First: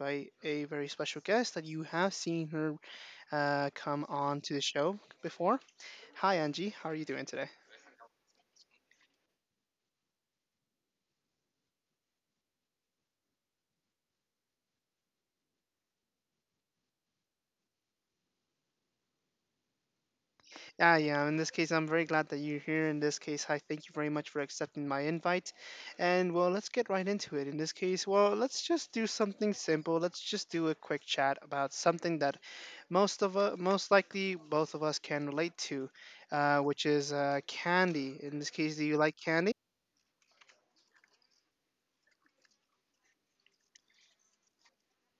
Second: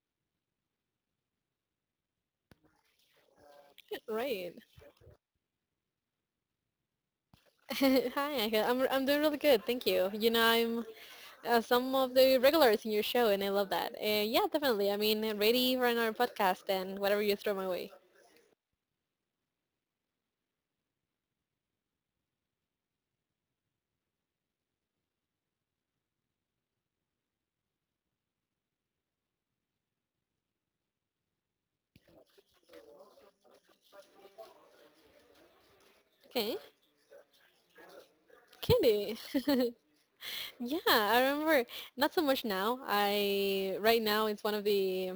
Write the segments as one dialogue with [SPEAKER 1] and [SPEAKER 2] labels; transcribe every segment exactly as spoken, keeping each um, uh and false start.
[SPEAKER 1] by a very special guest that you have seen her uh, come on
[SPEAKER 2] Right.
[SPEAKER 1] to the show before. Hi, Angie. How are you doing today?
[SPEAKER 2] Hi, Angel. I'm I'm doing really good. Thank you. You know, I'm uh, some of the regulars in your show, and I love that. Uh, yeah, definitely. I mean, ready for another podcast and whatever you throw my way.
[SPEAKER 1] Ah, yeah. In this case, I'm very glad that you're here. In this case, I thank you very much for accepting my invite. And well, let's get right into it. In this case, well, let's just do something simple. Let's just do a quick chat about something that most of uh, most likely both of us can relate to, uh,
[SPEAKER 2] Okay.
[SPEAKER 1] which is uh, candy. In this case, do you like
[SPEAKER 2] Candy.
[SPEAKER 1] candy?
[SPEAKER 2] Yeah, I remember. Not so much now. I right now it's one of the.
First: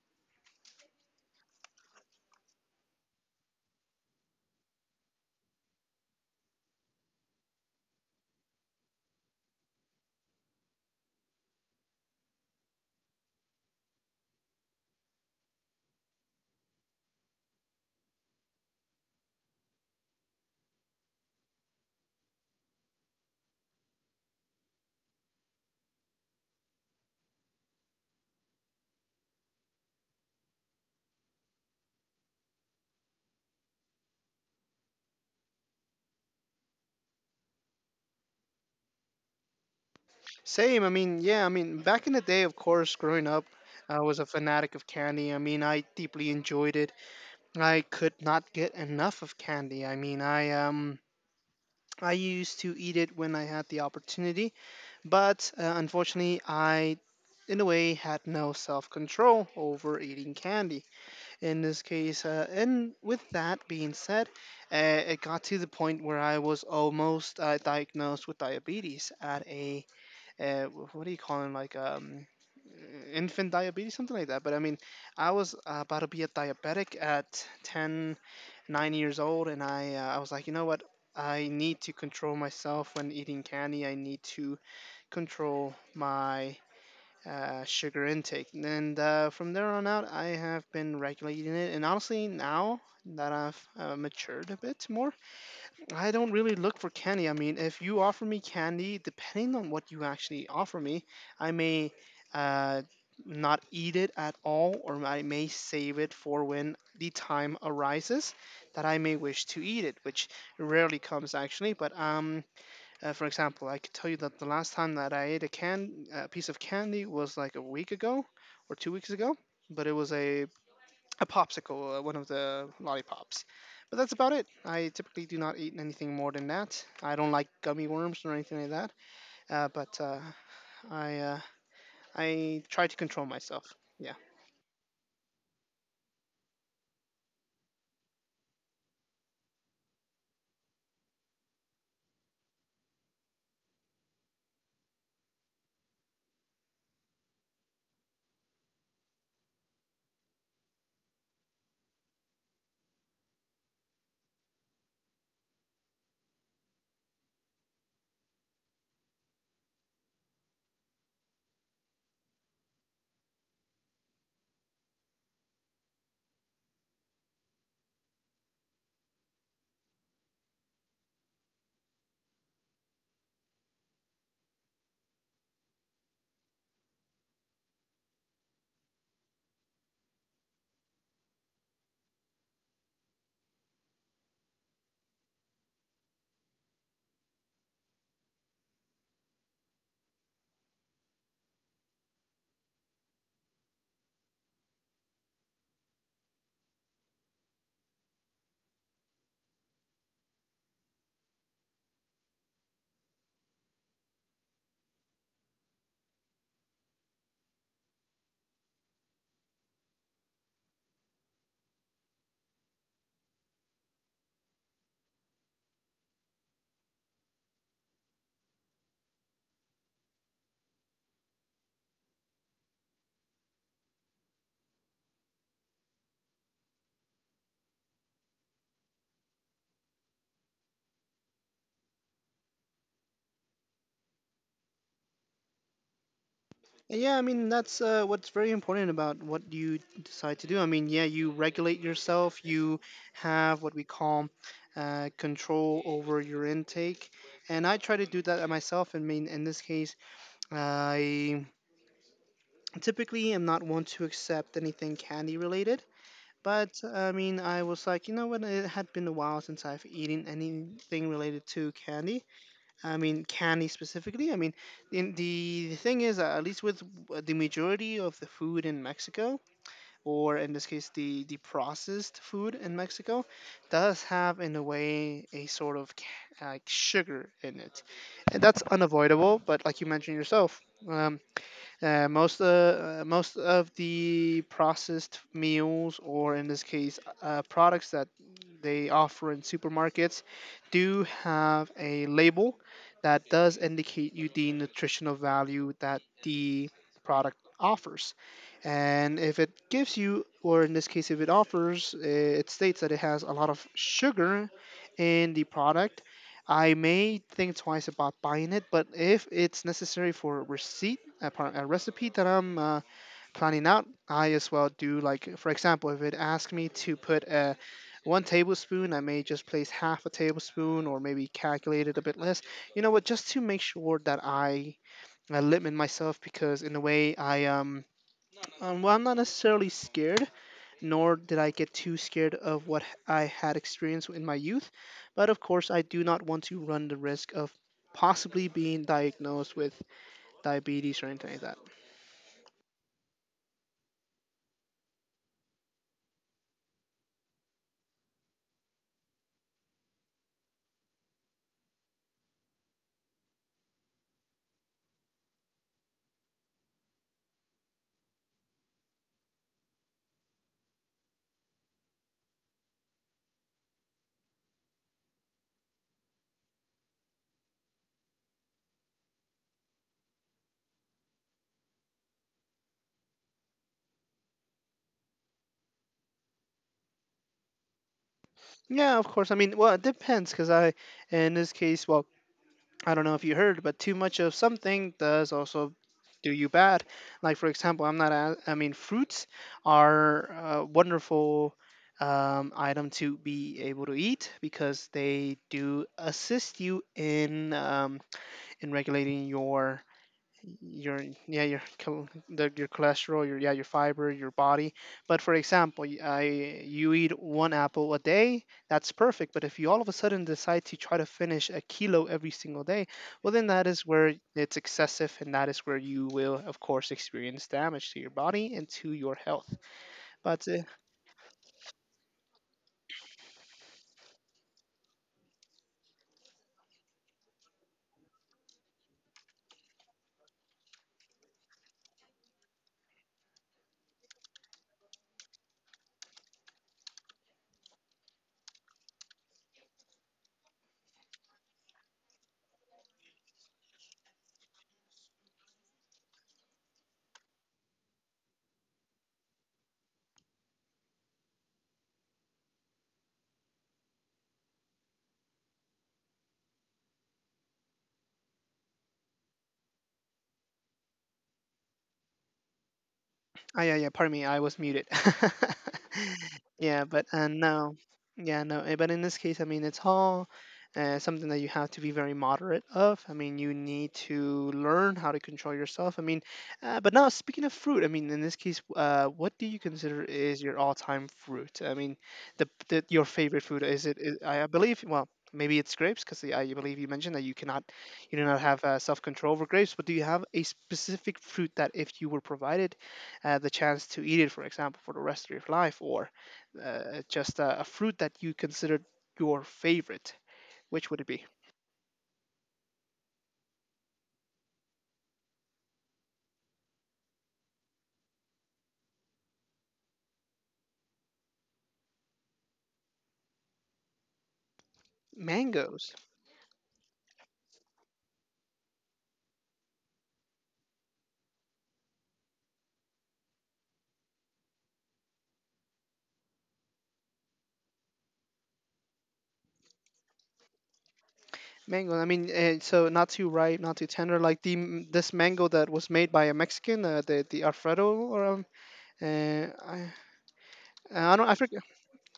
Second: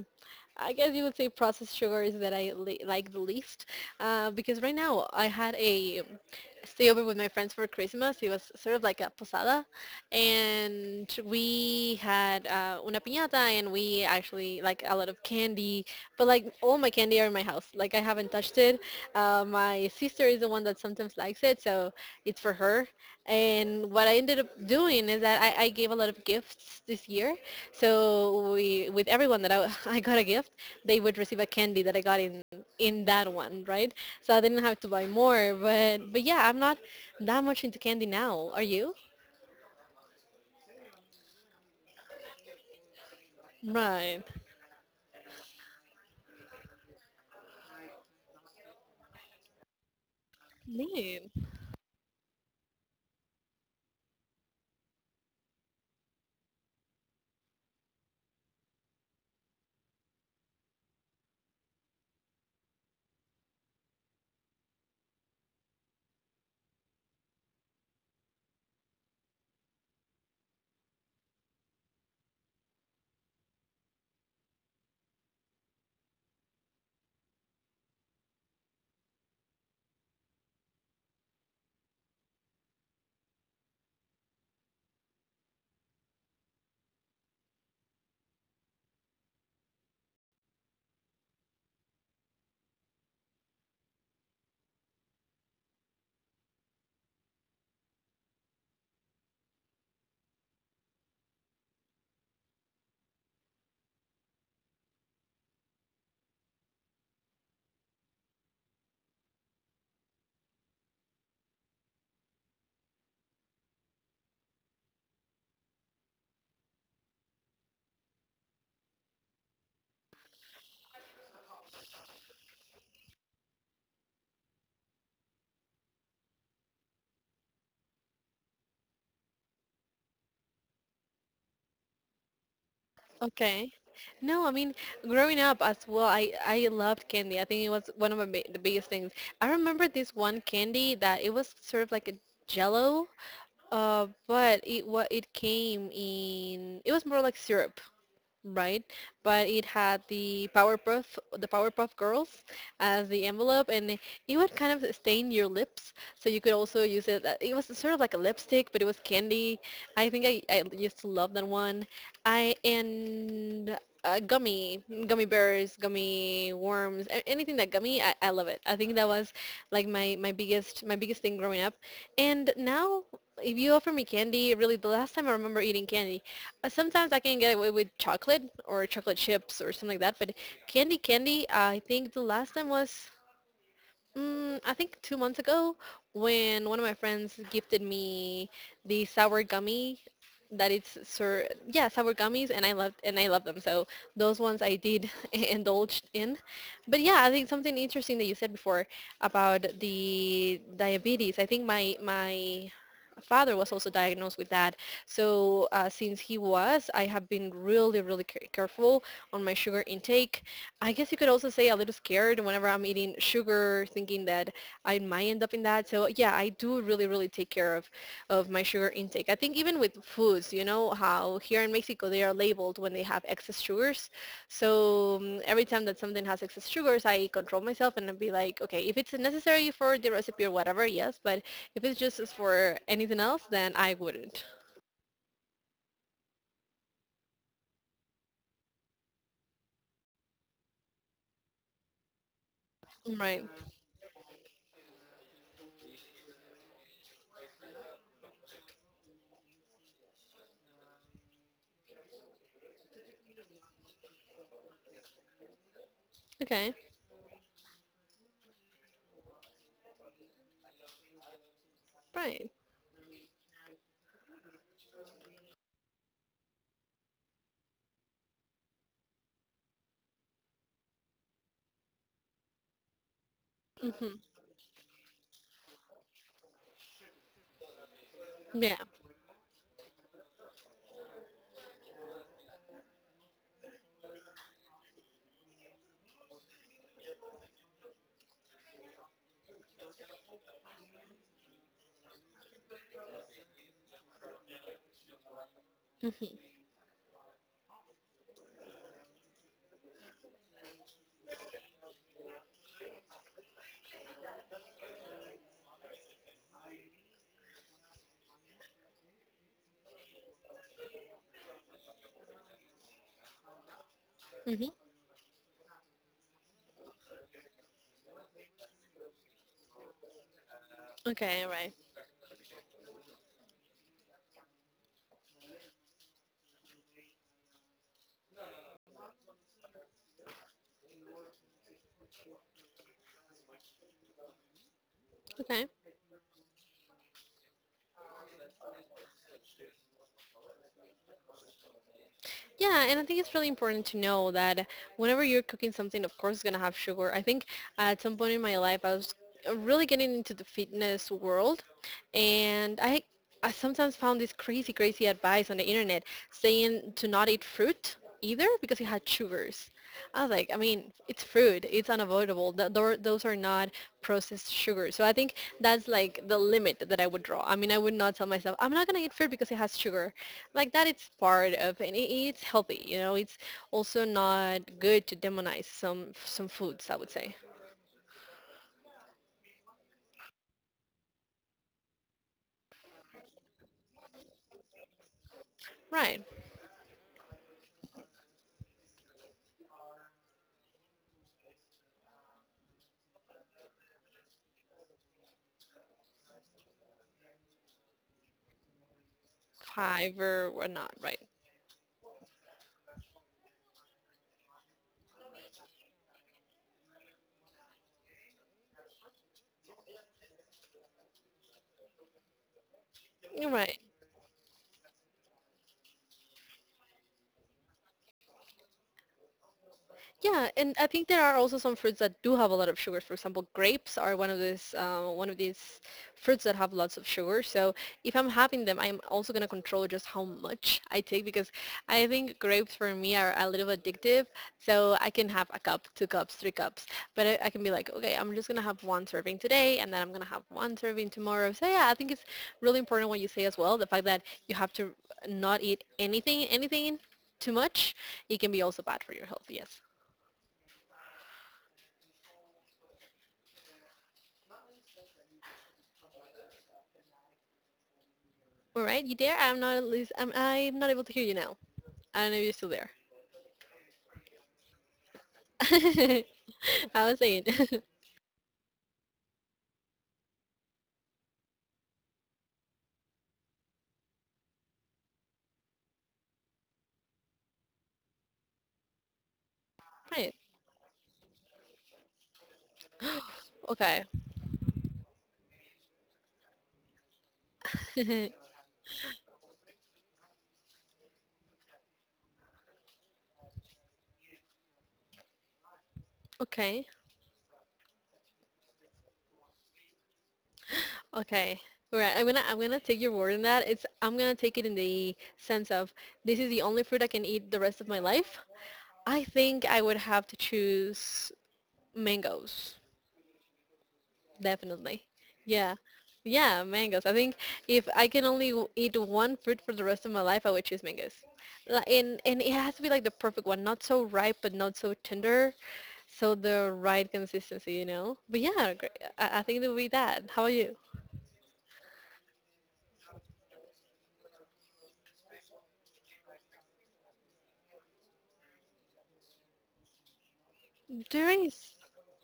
[SPEAKER 2] I guess you would say processed sugars that I li- like the least, uh, because right now I had a stay over with my friends for Christmas. It was sort of like a posada, and we had uh, una piñata, and we actually like a lot of candy. But like all my candy are in my house. Like I haven't touched it. Uh, my sister is the one that sometimes likes it, so it's for her. And what I ended up doing is that I, I gave a lot of gifts this year. So we, with everyone that I, I got a gift, they would receive a candy that I got in in that one, right? So I didn't have to buy more. But but yeah, I'm not that much into candy now. Are you?
[SPEAKER 1] Same. I mean, yeah. I mean, back in the day, of course, growing up, I
[SPEAKER 2] Right.
[SPEAKER 1] was a fanatic of candy. I mean, I deeply enjoyed it. I could not get enough of candy. I mean, I um,
[SPEAKER 2] Neat.
[SPEAKER 1] I used to eat it when I had the opportunity, but uh, unfortunately, I, in a way, had no self-control over eating candy. In this case, uh, and with that being said, uh, it got to the point where I was almost uh, diagnosed with diabetes at a uh, wh- what do you call him, like um infant diabetes, something like that. But I mean, I was uh, about to be a diabetic at ten, nine years old, and i uh, I was like, you know what, I need to control myself when eating candy. I need to control my uh, sugar intake, and uh, from there on out I have been regulating it. And honestly, now that I've uh, matured a bit more, I don't really look for candy. I mean, if you offer me candy, depending on what you actually offer me, I may uh, not eat it at all, or I may save it for when the time arises that I may wish to eat it, which rarely comes, actually. But um, uh, For example, I could tell you that the last time that I ate a can a piece of candy was like a week ago or two weeks ago, but it was a a popsicle, uh, one of the lollipops. But that's about it. I typically do not eat anything more than that. I don't like gummy worms or anything like that. Uh, but uh, I uh, I try to control
[SPEAKER 2] Okay.
[SPEAKER 1] myself. Yeah.
[SPEAKER 2] No, I mean, growing up as well, I I loved candy. I think it was one of my bi- the biggest things. I remember this one candy that it was sort of like a jello, uh, but it what it came in, it was more like syrup. Right? But it had the Powerpuff the Powerpuff Girls as the envelope, and it it would kind of stain your lips, so you could also use it. uh, It was sort of like a lipstick, but it was candy. I think I, I used to love that one. I and uh, gummy gummy bears, gummy worms, a- anything that gummy, I, I love it. I think that was like my my biggest my biggest thing growing up, and now. If you offer me candy, really, the last time I remember eating candy uh, sometimes I can get away with chocolate or chocolate chips or something like that, but candy, candy, I think the last time was Mm, I think two months ago when one of my friends gifted me the sour gummy that it's sir yeah sour gummies and I loved and I love them so those ones I did indulge in, but yeah I think something interesting that you said before about the diabetes. I think my my father was also diagnosed with that, so uh, since he was I have been really really care- careful on my sugar intake. I guess you could also say a little scared whenever I'm eating sugar, thinking that I might end up in that. So yeah, I do really, really take care of, of my sugar intake. I think even with foods, you know how here in Mexico they are labeled when they have excess sugars. So um, every time that something has excess sugars, I control myself and I'll be like, okay, if it's necessary for the recipe or whatever, yes. But if it's just for anything else, then I wouldn't.
[SPEAKER 1] And yeah, I mean that's uh, what's very important about what you decide to do. I mean, yeah, you regulate yourself. You
[SPEAKER 2] Right.
[SPEAKER 1] have what we call uh, control over your intake, and I try to do that myself. I mean, in this case, I typically am not one to accept anything candy related.
[SPEAKER 2] Okay.
[SPEAKER 1] But I mean, I was like, you know what? It had been a while since I've eaten anything related to candy.
[SPEAKER 2] Right.
[SPEAKER 1] I mean, candy specifically. I mean, in the, the thing is, uh, at least with w- the majority of the food in Mexico, or in this case, the, the processed food in Mexico, does
[SPEAKER 2] Mhm.
[SPEAKER 1] have, in a way, a sort of ca- like sugar in it. And that's
[SPEAKER 2] Yeah.
[SPEAKER 1] unavoidable, but like you mentioned yourself, um, uh, most uh, uh, most of the processed meals, or in this case, uh, products that they offer in supermarkets, do have a label that does indicate you the nutritional value that
[SPEAKER 2] Mhm.
[SPEAKER 1] the product offers. And if it gives you, or in this case, if it offers, uh, it states that it has a lot of sugar in the product, I may think twice about buying it. But if it's necessary for a receipt, a, par- a recipe that I'm uh, planning out, I as
[SPEAKER 2] Mhm.
[SPEAKER 1] well do. Like, for example, if it asks me to put a one tablespoon, I may just place half a tablespoon or maybe
[SPEAKER 2] Okay. Right.
[SPEAKER 1] calculate it a bit less. You know what? Just to make sure that I, I limit myself, because in a way I um, um well, I'm not necessarily scared, nor did I get too scared of what h- I had experienced in my youth. But of
[SPEAKER 2] Okay.
[SPEAKER 1] course, I do not want to run the risk of possibly being diagnosed with diabetes or anything like that.
[SPEAKER 2] Yeah, and I think it's really important to know that whenever you're cooking something, of course, it's going to have sugar. I think at some point in my life, I was uh, really getting into the fitness world, and I I sometimes found this crazy, crazy advice on the internet saying to not eat fruit either because it had sugars. I was like, I mean, it's food. It's unavoidable. Th- thor- Those are not processed sugar. So I think that's like the limit that I would draw. I mean, I would not tell myself, I'm not going to eat fruit because it has sugar. Like that, it's part of, and it- it's healthy. You know, it's also not good to demonize some some foods, I would say.
[SPEAKER 1] Yeah, of course. I mean, well, it depends because I, in this case, well, I don't know if you heard, but too much of something does also
[SPEAKER 2] Right.
[SPEAKER 1] do you bad. Like, for example, I'm not, a- I mean, fruits are a wonderful um, item to be able to eat because they do assist you in um, in regulating your
[SPEAKER 2] Fiber or not,
[SPEAKER 1] your
[SPEAKER 2] right.
[SPEAKER 1] yeah your chol- the, your cholesterol, your yeah your fiber, your body. But for example, y- I, you eat one apple a day, that's perfect. But if you all of a sudden decide to try to finish a kilo every single day, well, then
[SPEAKER 2] You're
[SPEAKER 1] that
[SPEAKER 2] right.
[SPEAKER 1] is where it's excessive, and that is where you will of course experience damage to your body and to your health.
[SPEAKER 2] Yeah,
[SPEAKER 1] But uh,
[SPEAKER 2] and I think there are also some fruits that do have a lot of sugars. For example, grapes are one of these uh, one of these fruits that have lots of sugar. So if I'm having them, I'm also gonna control just how much I take because I think grapes for me are a little addictive. So I can have a cup, two cups, three cups, but I, I can be like, okay, I'm just gonna have one serving today, and then I'm gonna have one serving tomorrow. So yeah, I think it's really important what you say as well. The fact that you have to not eat anything, anything too much, it can be also bad for your health. Yes. All right, you there? I'm not at least, I'm, I'm not able to hear you now. I don't know if you're still there.
[SPEAKER 1] Oh, yeah, yeah. Pardon me, I was muted. Yeah,
[SPEAKER 2] I
[SPEAKER 1] but
[SPEAKER 2] was
[SPEAKER 1] uh,
[SPEAKER 2] saying.
[SPEAKER 1] no, yeah, no. eh, But in this case, I mean, it's all uh, something that you have to be very moderate of. I mean, you need to learn how to control yourself. I mean, uh, but now speaking of fruit, I mean, in this case, uh, what do you consider
[SPEAKER 2] Right.
[SPEAKER 1] is your all-time fruit? I mean, the, the your favorite fruit, is it?
[SPEAKER 2] Okay.
[SPEAKER 1] Is, I I believe, well, maybe it's grapes because I I believe you mentioned that you cannot, you do not have uh, self-control over grapes. But do you have a specific fruit that if you were provided uh, the chance to eat it, for example, for the rest of your life, or
[SPEAKER 2] Okay.
[SPEAKER 1] uh, just a, a fruit that you considered your favorite, which would it be?
[SPEAKER 2] Okay. All right. I'm gonna I'm gonna take your word on that. It's I'm gonna take it in the sense of this is the only fruit I can eat the rest of my life. I think I would have to choose mangoes. Definitely. Yeah.
[SPEAKER 1] Mangoes.
[SPEAKER 2] Yeah, mangoes. I think if I can only w- eat one fruit for the rest of my life, I would choose mangoes. Li- And and it has to be like the perfect one, not so ripe but not so tender, so the right consistency, you know. But yeah, gr- I, I think it would be that. How about you?
[SPEAKER 1] Mango. I mean, uh, so not too ripe, not too tender. Like the m- this mango that was made by a Mexican, uh, the the Alfredo, or um, uh, I, I
[SPEAKER 2] There
[SPEAKER 1] don't, I forget,
[SPEAKER 2] is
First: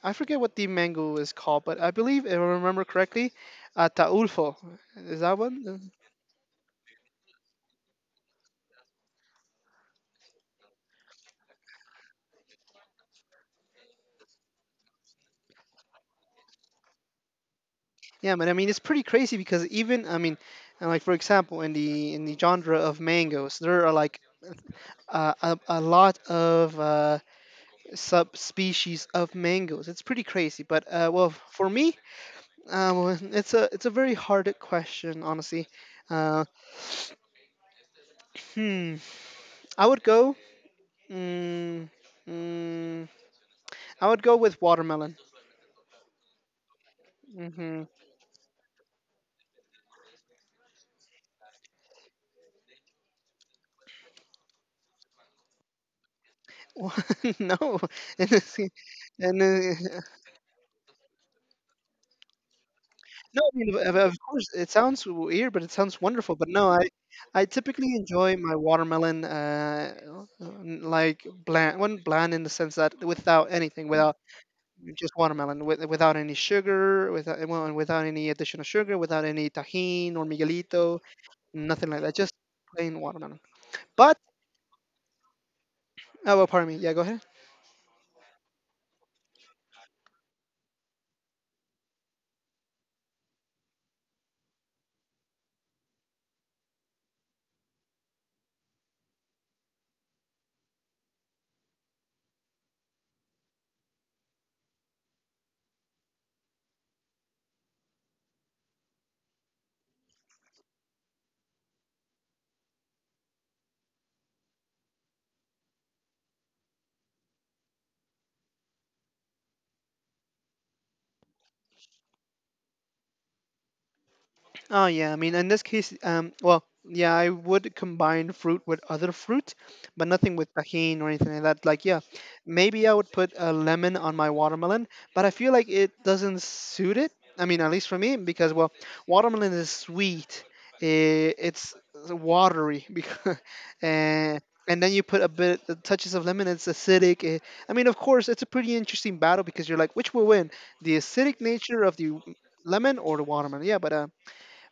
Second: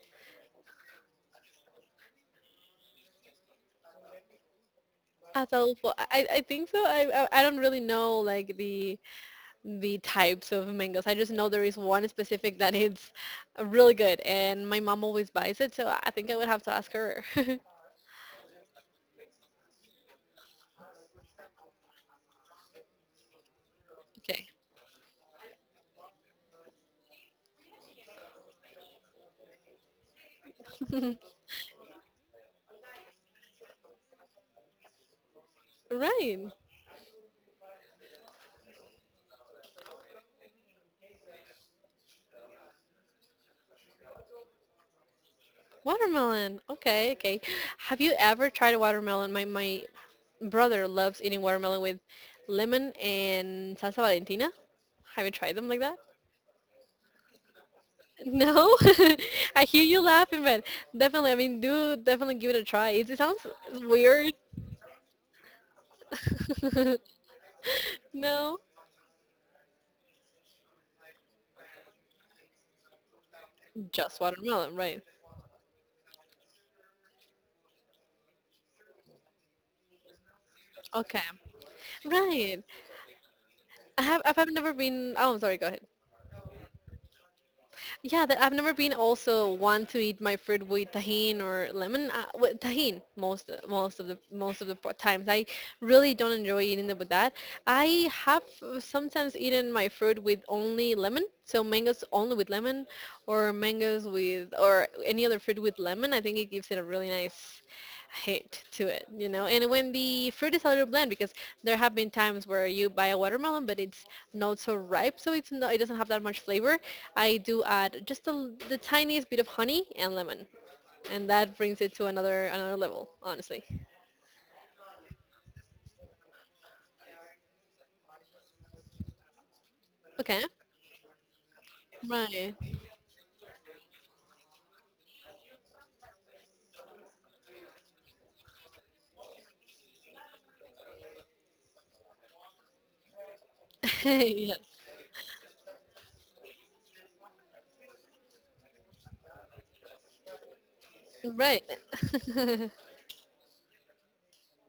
[SPEAKER 1] I forget what the mango is called. But I believe, if I remember correctly, uh, Taulfo. Is that one?
[SPEAKER 2] adolfo. I I I think so. I I I don't really know like the the types of mangoes. I just know there is one specific that is really good, and my mom always buys it, so I think I would have to ask her.
[SPEAKER 1] Yeah, but I mean it's pretty crazy because even, I mean, uh, like for example, in the in the genre of mangoes, there are like
[SPEAKER 2] Okay.
[SPEAKER 1] uh, a a lot of uh, subspecies of mangoes. It's pretty crazy. But uh, well, for me, uh, well, it's a it's a very hard question, honestly. Uh,
[SPEAKER 2] Right.
[SPEAKER 1] hmm, I would go. Mm, mm, I would go with watermelon.
[SPEAKER 2] Watermelon. Okay, okay.
[SPEAKER 1] Mm-hmm.
[SPEAKER 2] Have you ever tried a watermelon? My my brother loves eating watermelon with lemon and salsa Valentina. Have you tried them like that?
[SPEAKER 1] No, and, it's-
[SPEAKER 2] No?
[SPEAKER 1] and
[SPEAKER 2] I hear
[SPEAKER 1] uh,
[SPEAKER 2] you laughing, but definitely, I mean, do definitely give it a try. It, it
[SPEAKER 1] No,
[SPEAKER 2] sounds
[SPEAKER 1] I mean, of, of
[SPEAKER 2] weird.
[SPEAKER 1] course, it sounds weird, but it sounds wonderful. But no, I, I typically enjoy my
[SPEAKER 2] No?
[SPEAKER 1] watermelon, uh, uh, n- like bland, one bland in the sense that without anything, without
[SPEAKER 2] Just watermelon, right.
[SPEAKER 1] just watermelon, with, without any sugar, without, well, and without any additional sugar, without any tahine or miguelito,
[SPEAKER 2] Okay.
[SPEAKER 1] nothing like that, just
[SPEAKER 2] Right.
[SPEAKER 1] plain watermelon.
[SPEAKER 2] I
[SPEAKER 1] But
[SPEAKER 2] have I've never been, oh, I'm sorry, go ahead.
[SPEAKER 1] oh, well, pardon me. Yeah, go ahead.
[SPEAKER 2] Yeah, that I've never been also one to eat my fruit with tahine or lemon. Uh, with tahine most most of the most of the po- times. I really don't enjoy eating it with that. I have uh, sometimes eaten my fruit with only lemon. So mangoes only with lemon, or mangoes with or any other fruit with lemon. I think it gives it a really nice hit to it, you know. And when the fruit is a little bland, because there have been times where you buy a watermelon, but it's not so ripe, so it's not, it doesn't have that much flavor. I do add just the, the tiniest bit of honey and lemon, and that brings it to another another level, honestly.
[SPEAKER 1] Oh, yeah. I mean, in this case, um, well, yeah, I would combine fruit with other fruit, but nothing
[SPEAKER 2] Okay,
[SPEAKER 1] with tahine or anything like that. Like, yeah,
[SPEAKER 2] right,
[SPEAKER 1] maybe I would put a lemon on my watermelon, but I feel like it doesn't suit it. I mean, at least for me, because, well, watermelon is sweet, eh, it's watery, because, and,
[SPEAKER 2] yes,
[SPEAKER 1] and then you put a bit the touches of lemon, it's acidic. eh. I mean, of course, it's a pretty interesting battle because you're like, which will win, the acidic
[SPEAKER 2] right.
[SPEAKER 1] nature of the lemon or the watermelon? Yeah, but. Uh,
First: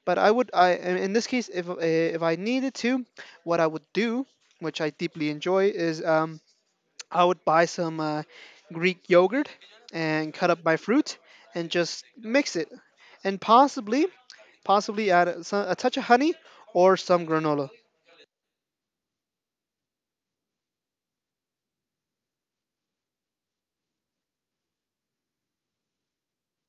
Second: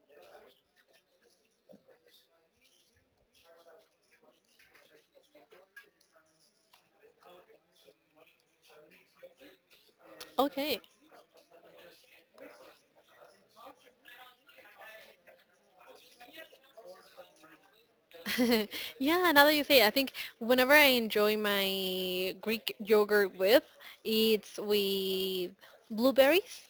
[SPEAKER 1] But I would, I in in this case, if uh, if I needed to, what I would do, which I deeply enjoy, is um, I would buy some uh, Greek yogurt and cut up my
[SPEAKER 2] Okay,
[SPEAKER 1] fruit and just mix it, and possibly possibly add a, so- a touch of honey or some granola.
[SPEAKER 2] yeah. Now that you say, it, I think whenever I enjoy my Greek yogurt with, it's with blueberries.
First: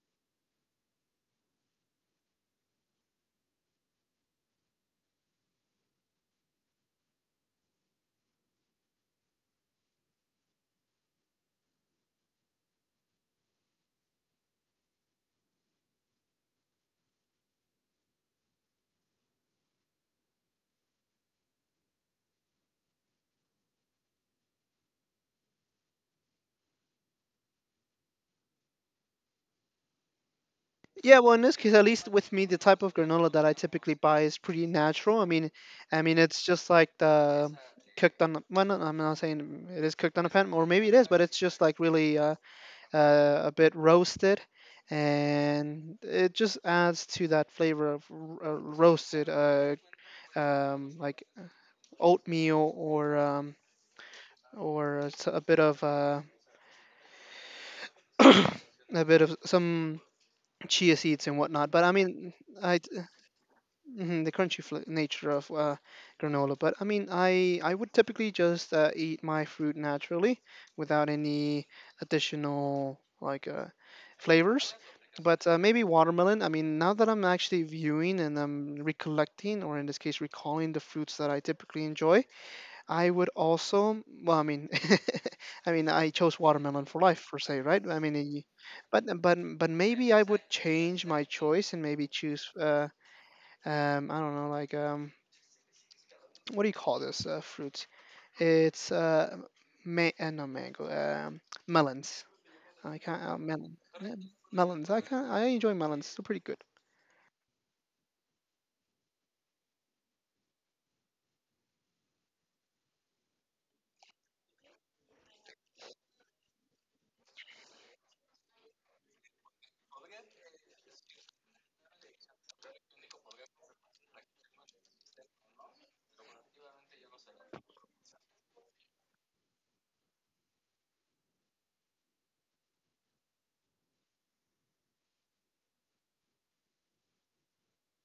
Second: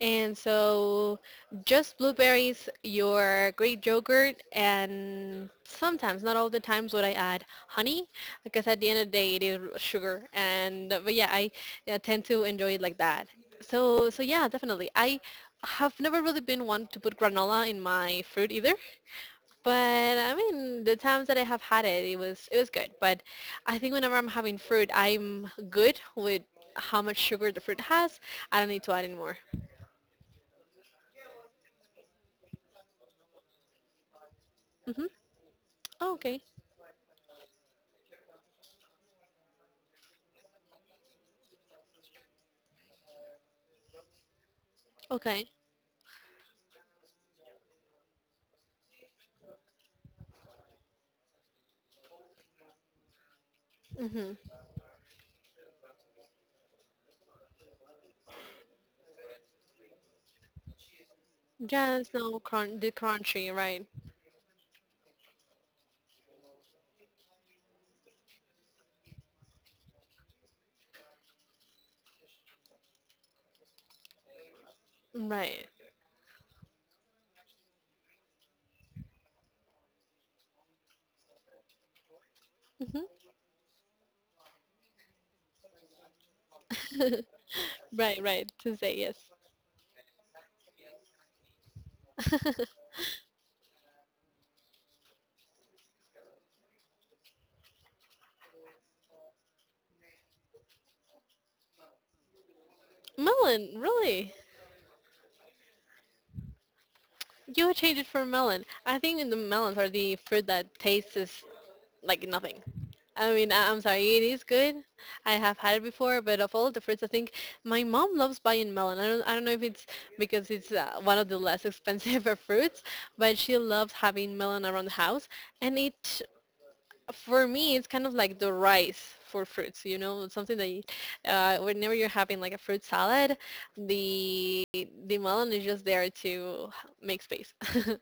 [SPEAKER 2] And so just blueberries, your Greek yogurt, and sometimes, not all the times, would I add honey because at the end of the day it is sugar. And but yeah, I, I tend to enjoy it like that. So so yeah, definitely. I have never really been one to put granola in my fruit either. But I mean, the times that I have had it, it was it was good. But I think whenever I'm having fruit, I'm good with how much sugar the fruit has. I don't need to add in more.
[SPEAKER 1] Yeah, well, in this case, at least with me, the type of granola that I typically buy is pretty
[SPEAKER 2] Hmm.
[SPEAKER 1] natural. I mean, I
[SPEAKER 2] Oh,
[SPEAKER 1] mean,
[SPEAKER 2] okay.
[SPEAKER 1] it's just like the cooked on. the- Well, no, I'm not saying it is cooked on a pan, or maybe it is, but it's just like really uh, uh, a bit roasted,
[SPEAKER 2] Okay.
[SPEAKER 1] and it just adds to that flavor of r- uh, roasted, uh, um, like oatmeal, or um,
[SPEAKER 2] Mhm.
[SPEAKER 1] or s- a bit of uh, a bit of some chia seeds and whatnot. But I
[SPEAKER 2] Just
[SPEAKER 1] mean,
[SPEAKER 2] no crunch,
[SPEAKER 1] I
[SPEAKER 2] the crunchy, right?
[SPEAKER 1] hmm the crunchy fl- nature of uh, granola. But I mean, I I would typically just uh, eat my fruit naturally without any additional, like uh, flavors. But uh,
[SPEAKER 2] Right.
[SPEAKER 1] maybe watermelon. I mean, now that I'm actually viewing and I'm recollecting, or in this case, recalling the fruits that I typically enjoy,
[SPEAKER 2] Mhm.
[SPEAKER 1] I would also. Well, I mean, I mean, I chose watermelon for life, per se, right? I mean,
[SPEAKER 2] Right.
[SPEAKER 1] y-
[SPEAKER 2] Right. To say
[SPEAKER 1] but
[SPEAKER 2] yes.
[SPEAKER 1] but but maybe I would change my choice and maybe choose. Uh, um I don't know, like, um what do you call this uh, fruit? It's uh ma- uh, not mango, um melons. I can't, uh,
[SPEAKER 2] Melon,
[SPEAKER 1] melon. Yeah,
[SPEAKER 2] really?
[SPEAKER 1] melons, I can't I enjoy melons, they're pretty good.
[SPEAKER 2] You would change it for melon. I think the melons are the fruit that tastes like nothing. I mean, I- I'm sorry, it is good. I have had it before, but of all the fruits, I think my mom loves buying melon. I don't, I don't know if it's because it's uh, one of the less expensive fruits, but she loves having melon around the house, and it for me it's kind of like the rice for fruits, you know, it's something that you, uh, whenever you're having like a fruit salad the the melon is just there to make space.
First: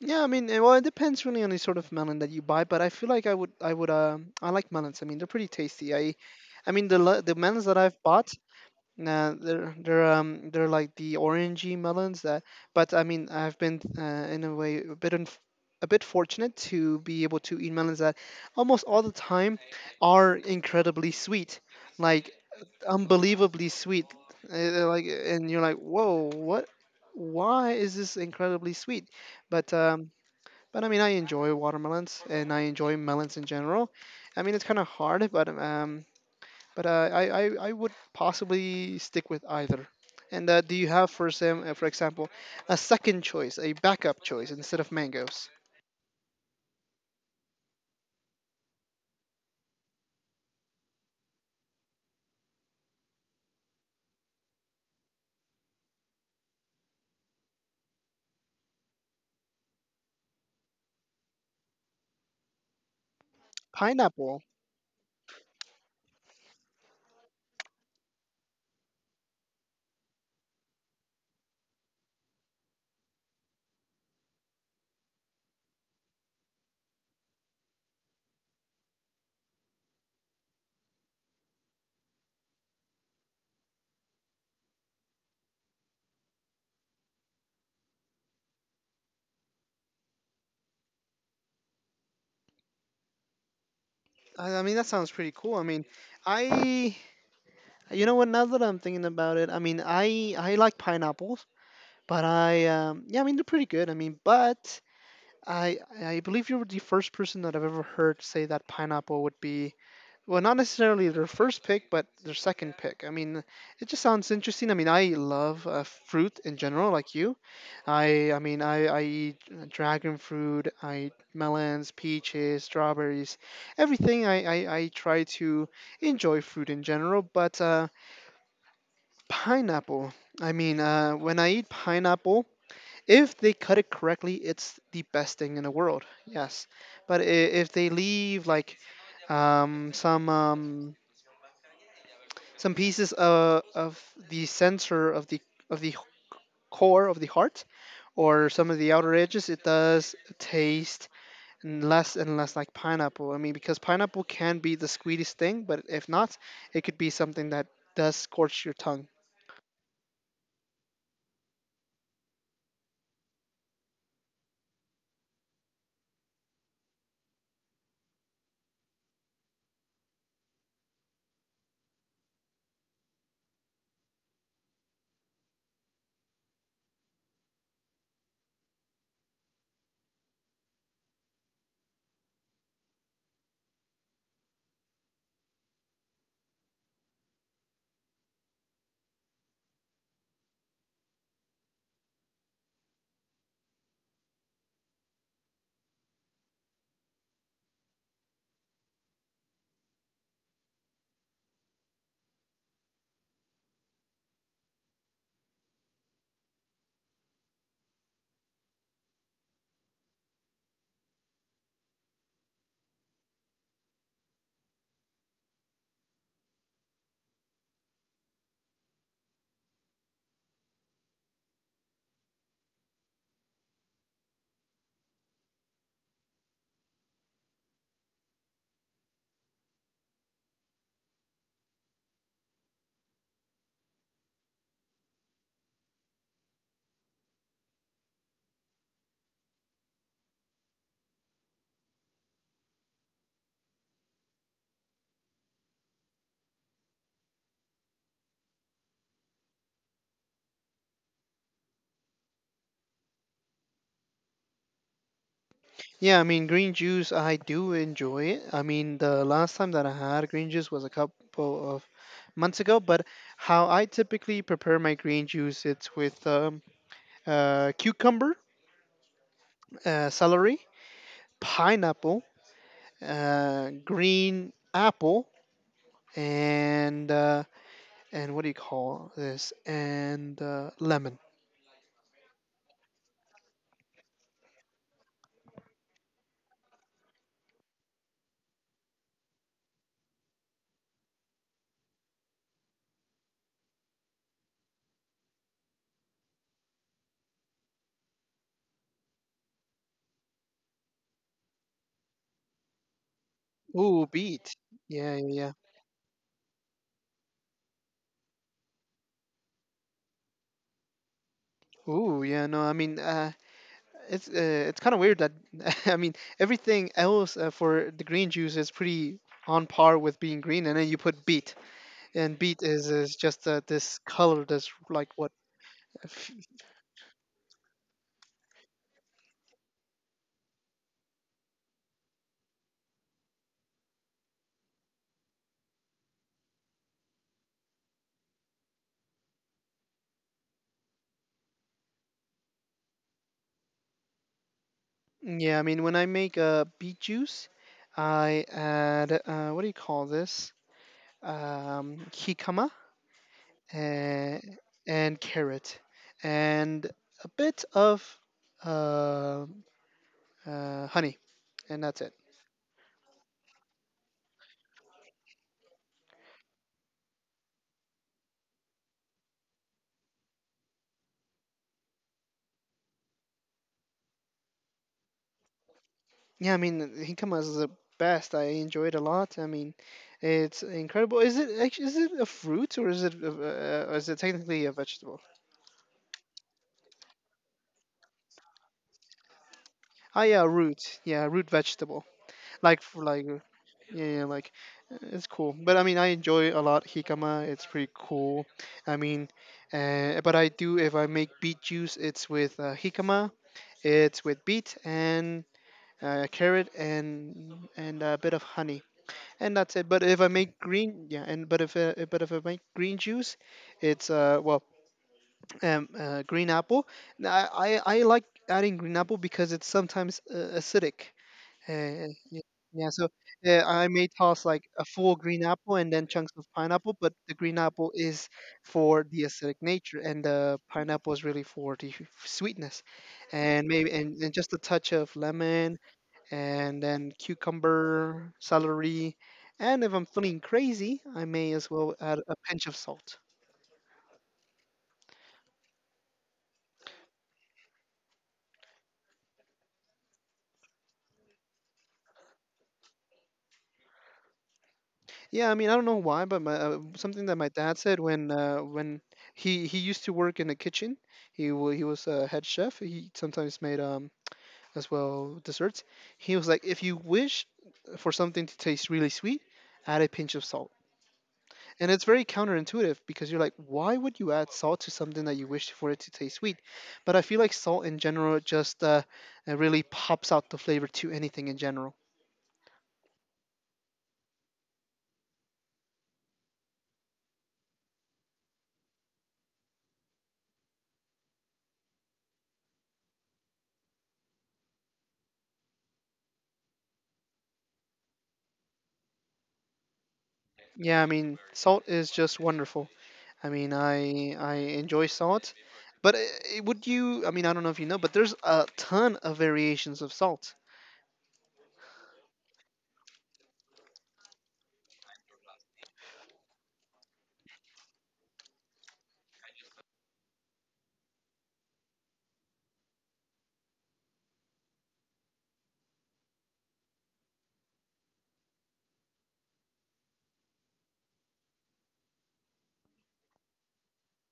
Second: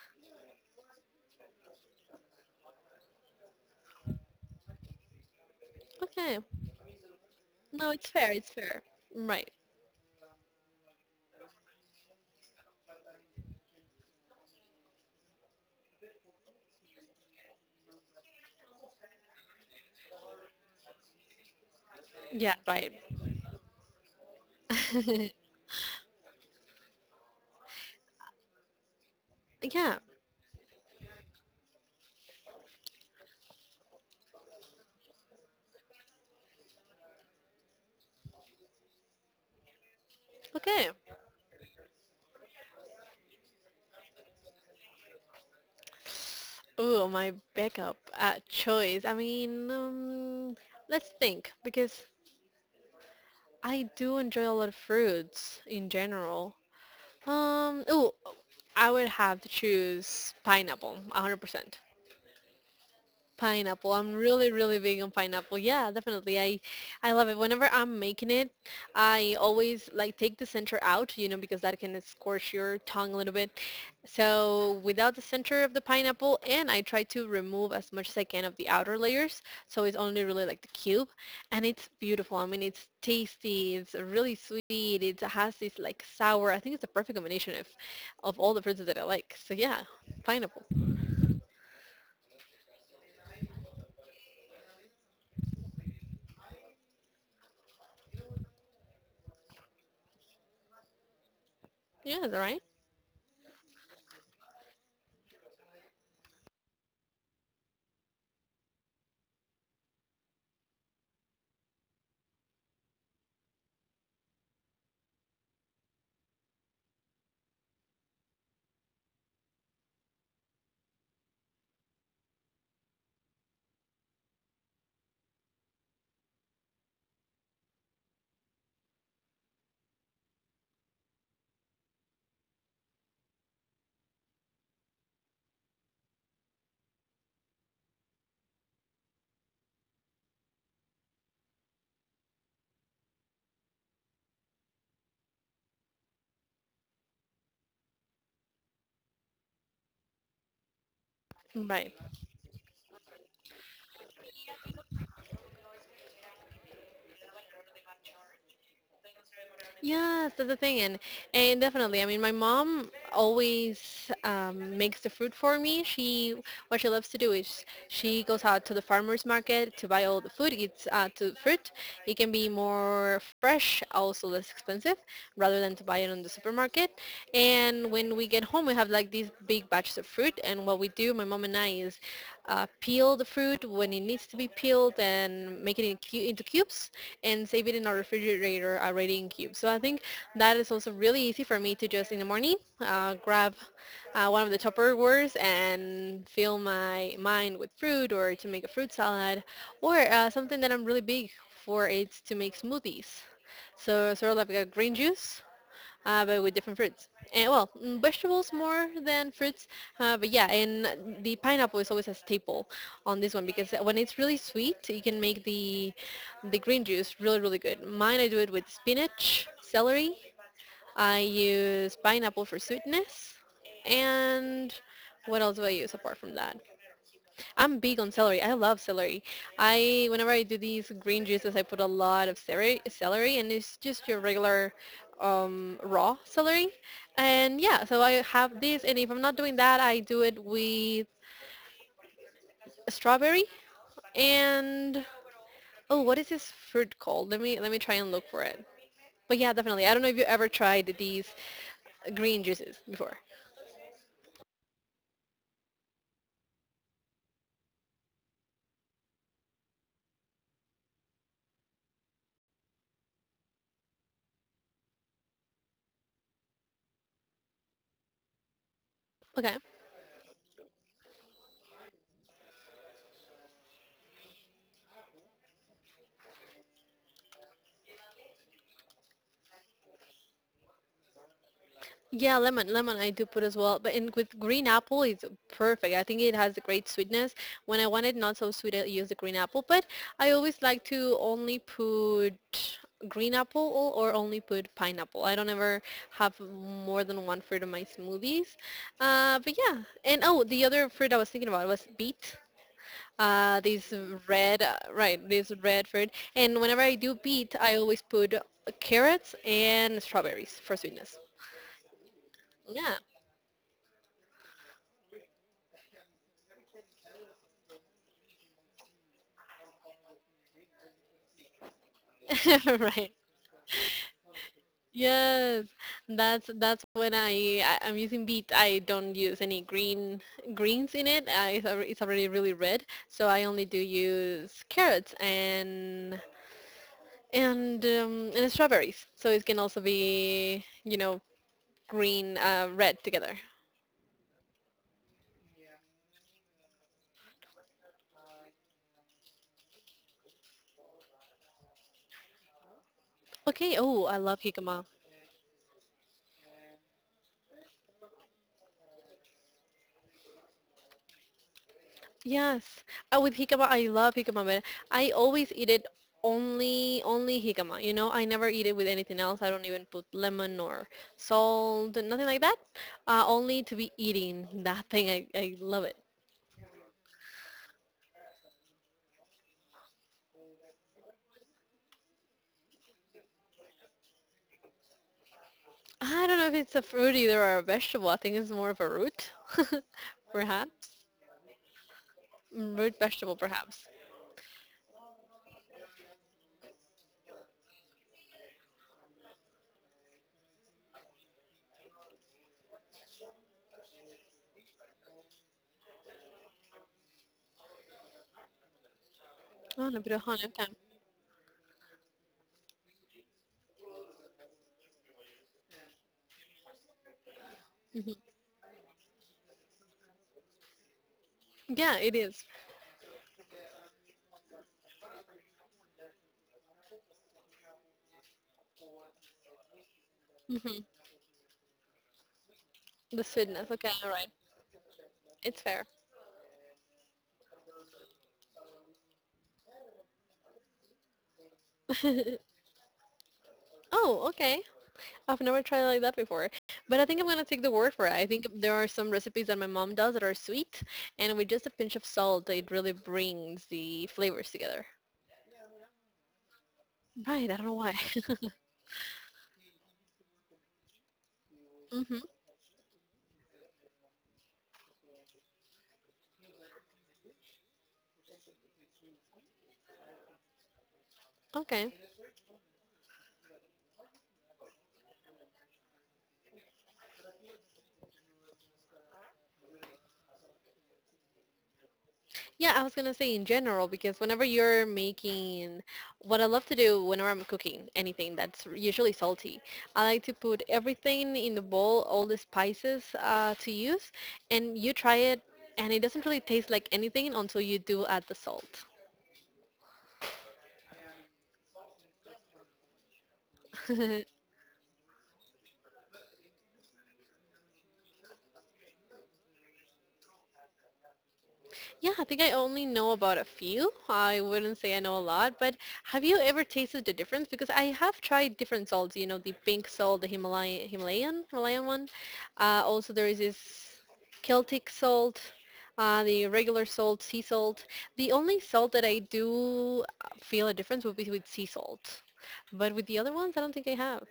[SPEAKER 1] Yeah, I mean, eh, well, it depends really on the sort of melon that you buy, but I feel like i would i would um I like melons. I mean, they're pretty tasty. i
[SPEAKER 2] Okay.
[SPEAKER 1] i mean the le- the melons that
[SPEAKER 2] No,
[SPEAKER 1] I've
[SPEAKER 2] it's
[SPEAKER 1] bought.
[SPEAKER 2] fair, it's fair.
[SPEAKER 1] Nah,
[SPEAKER 2] Right.
[SPEAKER 1] they're they're um they're like the orangey melons that. But I mean, I've been uh, in a way a bit unf a bit fortunate to be able to eat melons that almost all the time are incredibly sweet, like
[SPEAKER 2] Yeah, right.
[SPEAKER 1] unbelievably sweet. Uh, like, and you're like, whoa, what? Why is this incredibly sweet? But
[SPEAKER 2] Yeah.
[SPEAKER 1] um, but I mean, I enjoy watermelons and I enjoy melons in general. I mean, it's kind of hard, but um but uh, I, I I would possibly stick with either. And uh, do you
[SPEAKER 2] Okay.
[SPEAKER 1] have, for Sam, uh, for example, a second choice, a backup choice instead of mangoes?
[SPEAKER 2] Oh, my backup uh, choice. I mean, um, let's think because I do enjoy a lot of fruits in general. Um, ooh, I would have to choose pineapple, one hundred percent. Pineapple. I'm
[SPEAKER 1] Pineapple.
[SPEAKER 2] really, really big on pineapple. Yeah, definitely. I, I love it. Whenever I'm making it, I always like take the center out, you know, because that can scorch your tongue a little bit. So without the center of the pineapple, and I try to remove as much as I can of the outer layers. So it's only really like the cube, and it's beautiful. I mean, it's tasty. It's really sweet. It has this like sour. I think it's the perfect combination of, of all the fruits that I like. So yeah, pineapple.
[SPEAKER 1] I, I mean, that sounds pretty cool. I mean, I, you know what? Now that I'm thinking about it, I mean, I I like pineapples,
[SPEAKER 2] Yeah,
[SPEAKER 1] but
[SPEAKER 2] is that right?
[SPEAKER 1] I um, yeah, I mean, they're pretty good. I mean, but I I believe you were the first person that I've ever heard say that pineapple would be, well, not necessarily their first pick, but their second pick. I mean, it just sounds interesting. I mean, I love uh, fruit in general, like you. I I mean, I I eat uh, dragon fruit. I eat melons, peaches, strawberries, everything. I I, I try to enjoy fruit in general, but uh, pineapple. I mean, uh, when I eat pineapple. If they cut it correctly, it's the best thing in the world. Yes, but i- if they leave like um, some um, some pieces of, of the center of the of the core of the heart, or some of the outer edges, it does taste n-
[SPEAKER 2] Right.
[SPEAKER 1] less and less like pineapple. I mean, because pineapple can be the sweetest thing, but if not, it could be something that does scorch your tongue.
[SPEAKER 2] Yeah, that's the thing, and and definitely. I mean, my mom always um, makes the fruit for me. She what she loves to do is she goes out to the farmers market to buy all the food. It's uh, to fruit. It can be more fresh, also less expensive, rather than to buy it on the supermarket. And when we get home, we have like these big batches of fruit. And what we do, my mom and I, is uh, peel the fruit when it needs to be peeled and make it in cu- into cubes and save it in our refrigerator already in cubes. So I think that is also really easy for me to just in the morning uh, grab uh, one of the Tupperwares and fill my mind with fruit or to make a fruit salad or uh, something that I'm really big for is to make smoothies. So sort of like a green juice uh, but with different fruits. And well, mm, vegetables more than fruits, uh, but yeah, and the pineapple is always a staple on this one because when it's really sweet, you can make the the green juice really really good. Mine I do it with spinach, celery. I use pineapple for sweetness, and what else do I use apart from that? I'm big on celery. I love celery. I whenever I do these green juices, I put a lot of celery, celery, and it's just your regular um, raw celery. And yeah, so I have this, and if I'm not doing that, I do it with a strawberry and oh, what is this fruit called? Let me let me try and look for it. But yeah, definitely. I don't know if you ever tried these green juices before.
[SPEAKER 1] Yeah, I mean, green juice, I do enjoy it. I mean, the last time that I had green juice was a couple of months ago, but how I typically prepare my green juice, it's with um, uh, cucumber,
[SPEAKER 2] Okay.
[SPEAKER 1] uh, celery, pineapple, uh, green apple, and uh, and what do you call this? And uh, lemon.
[SPEAKER 2] Yeah, lemon, lemon I do put as well. But in with green apple, it's perfect. I think it has a great sweetness. When I want it not so sweet, I use the green apple. But I always like to only put green apple or only put pineapple. I don't ever have more than one fruit in my smoothies. Uh, but yeah, and oh, the other fruit I was thinking about was beet. Uh, this
[SPEAKER 1] Ooh, beet.
[SPEAKER 2] red, uh,
[SPEAKER 1] Yeah,
[SPEAKER 2] right,
[SPEAKER 1] yeah,
[SPEAKER 2] this
[SPEAKER 1] yeah.
[SPEAKER 2] red fruit. And whenever I do beet, I always put carrots and strawberries for sweetness.
[SPEAKER 1] Ooh, yeah. No, I
[SPEAKER 2] Yeah.
[SPEAKER 1] mean, uh, it's uh, it's kind of weird that I mean everything else uh, for the green juice is pretty on par with being green, and then you put beet, and beet is
[SPEAKER 2] Right.
[SPEAKER 1] is just uh, this color that's like what?
[SPEAKER 2] Yes.
[SPEAKER 1] if-
[SPEAKER 2] That's that's when I, I I'm using beet. I don't use any green greens in it. Uh, it's alre- it's already really red. So I only do use carrots and and um, and strawberries. So it can also be, you know, green uh red together.
[SPEAKER 1] Yeah, I mean, when I make uh, beet juice, I add uh, what do you call this? Um, jicama
[SPEAKER 2] Okay. Oh, I love
[SPEAKER 1] and,
[SPEAKER 2] jicama.
[SPEAKER 1] and carrot and a bit of uh, uh, honey, and that's it.
[SPEAKER 2] Yes. Uh, with jicama, I love jicama, but I always eat it only only jicama. You know, I never eat it with anything else. I don't even put lemon or salt, nothing like that. Uh, only to be eating that thing. I, I love it.
[SPEAKER 1] Yeah, I mean, Hinkama is the best. I enjoy it a lot. I mean, it's incredible. Is it actually, is it a fruit, or is it a- uh, or is it technically a vegetable?
[SPEAKER 2] I don't know if it's a fruit either or a vegetable. I think it's more of a root,
[SPEAKER 1] Ah, yeah,
[SPEAKER 2] perhaps.
[SPEAKER 1] root. Yeah, root vegetable.
[SPEAKER 2] Mm,
[SPEAKER 1] Like
[SPEAKER 2] root
[SPEAKER 1] f- like
[SPEAKER 2] vegetable,
[SPEAKER 1] uh,
[SPEAKER 2] perhaps.
[SPEAKER 1] yeah, yeah, like uh, it's cool. But I mean, I enjoy a lot Hikama. It's pretty cool. I mean, uh, but I do, if I make beet juice, it's with uh, Hikama. It's with beet and uh, carrot and and a bit of honey. And that's
[SPEAKER 2] Oh,
[SPEAKER 1] it.
[SPEAKER 2] no,
[SPEAKER 1] But
[SPEAKER 2] but a
[SPEAKER 1] if I
[SPEAKER 2] hundred
[SPEAKER 1] make
[SPEAKER 2] time.
[SPEAKER 1] green, yeah, and but if uh, if- but if I make green juice, it's uh well um uh, green apple. Now, I, I I like
[SPEAKER 2] Hmm.
[SPEAKER 1] adding green apple because it's sometimes uh, acidic.
[SPEAKER 2] Yeah,
[SPEAKER 1] Uh,
[SPEAKER 2] it is.
[SPEAKER 1] yeah, yeah, so uh, I may toss like a full green apple and then chunks of pineapple, but the green apple is for the acidic nature, and the
[SPEAKER 2] Mm-hmm.
[SPEAKER 1] pineapple is really for the sweetness,
[SPEAKER 2] The
[SPEAKER 1] and
[SPEAKER 2] sweetness.
[SPEAKER 1] maybe
[SPEAKER 2] Okay, all
[SPEAKER 1] and,
[SPEAKER 2] right.
[SPEAKER 1] and just a touch of
[SPEAKER 2] It's
[SPEAKER 1] lemon,
[SPEAKER 2] fair.
[SPEAKER 1] and then cucumber, celery, and if I'm feeling crazy, I may as well add a pinch of salt.
[SPEAKER 2] Oh, okay. I've never tried it like that before, but I think I'm gonna take the word for it. I think there are some recipes that my mom does that are sweet, and with just a pinch of salt, it really brings the flavors together.
[SPEAKER 1] Yeah, I mean, I don't know why, but my, uh, something that
[SPEAKER 2] Right,
[SPEAKER 1] my
[SPEAKER 2] I don't know
[SPEAKER 1] dad
[SPEAKER 2] why.
[SPEAKER 1] said when uh, when he he used to work in the kitchen. He wa he was
[SPEAKER 2] Hmm.
[SPEAKER 1] a head chef. He sometimes made um as well desserts. He was like, if you wish for something to taste really sweet, add a pinch of salt.
[SPEAKER 2] Okay.
[SPEAKER 1] And it's very counterintuitive because you're like, why would you add salt to something that you wish for it to taste sweet? But I feel like salt in general just uh, uh, really pops out the flavor to anything in general.
[SPEAKER 2] Yeah, I was gonna say in general because whenever you're making, what I love to do whenever I'm cooking anything that's usually salty, I like to put everything in the bowl, all the spices uh, to use, and you try it, and it doesn't really taste like anything until you do add the salt.
[SPEAKER 1] Yeah, I mean, salt is just wonderful. I mean, I I enjoy salt, but uh, uh, would you? I mean, I don't know if you know, but there's a ton of variations of salt.
[SPEAKER 2] Yeah, I think I only know about a few. I wouldn't say I know a lot, but have you ever tasted the difference? Because I have tried different salts, you know, the pink salt, the Himalayan, Himalayan, Himalayan one. Uh, also, there is this Celtic salt, uh, the regular salt, sea salt. The only salt that I do uh, feel a difference would be with sea salt, but with the other ones, I don't think I have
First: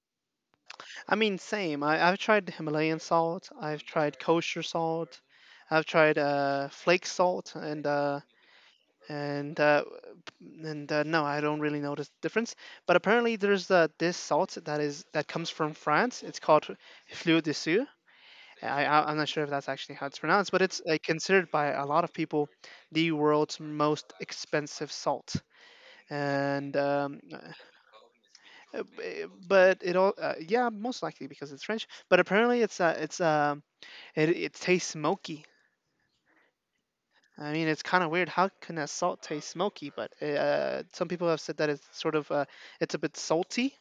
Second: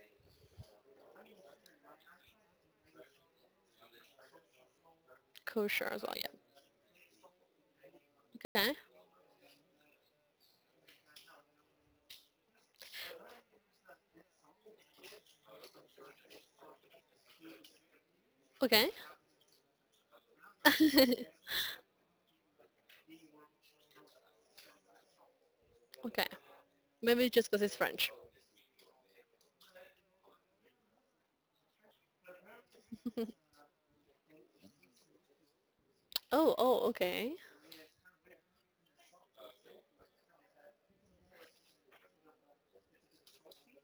[SPEAKER 1] I mean, same. I, I've tried Himalayan salt. I've tried kosher salt. I've
[SPEAKER 2] kosher as well.
[SPEAKER 1] tried uh, flake salt, and uh,
[SPEAKER 2] Yeah.
[SPEAKER 1] and uh, and uh, no, I don't really notice the difference. But apparently, there's uh, this salt that is that comes from France. It's called Fleur de Sceau. I,
[SPEAKER 2] Okay,
[SPEAKER 1] I- I'm not sure if that's actually how it's pronounced, but it's uh,
[SPEAKER 2] okay,
[SPEAKER 1] considered by a lot of people the world's most expensive salt.
[SPEAKER 2] okay.
[SPEAKER 1] And um,
[SPEAKER 2] Maybe just because it's French.
[SPEAKER 1] uh, b- but it all uh, yeah, most likely because it's French. But apparently it's uh it's um it, it tastes smoky.
[SPEAKER 2] Oh, oh, okay.
[SPEAKER 1] I mean, it's kind of weird, how can a salt taste smoky? But uh some people have said that it's sort of uh it's a bit salty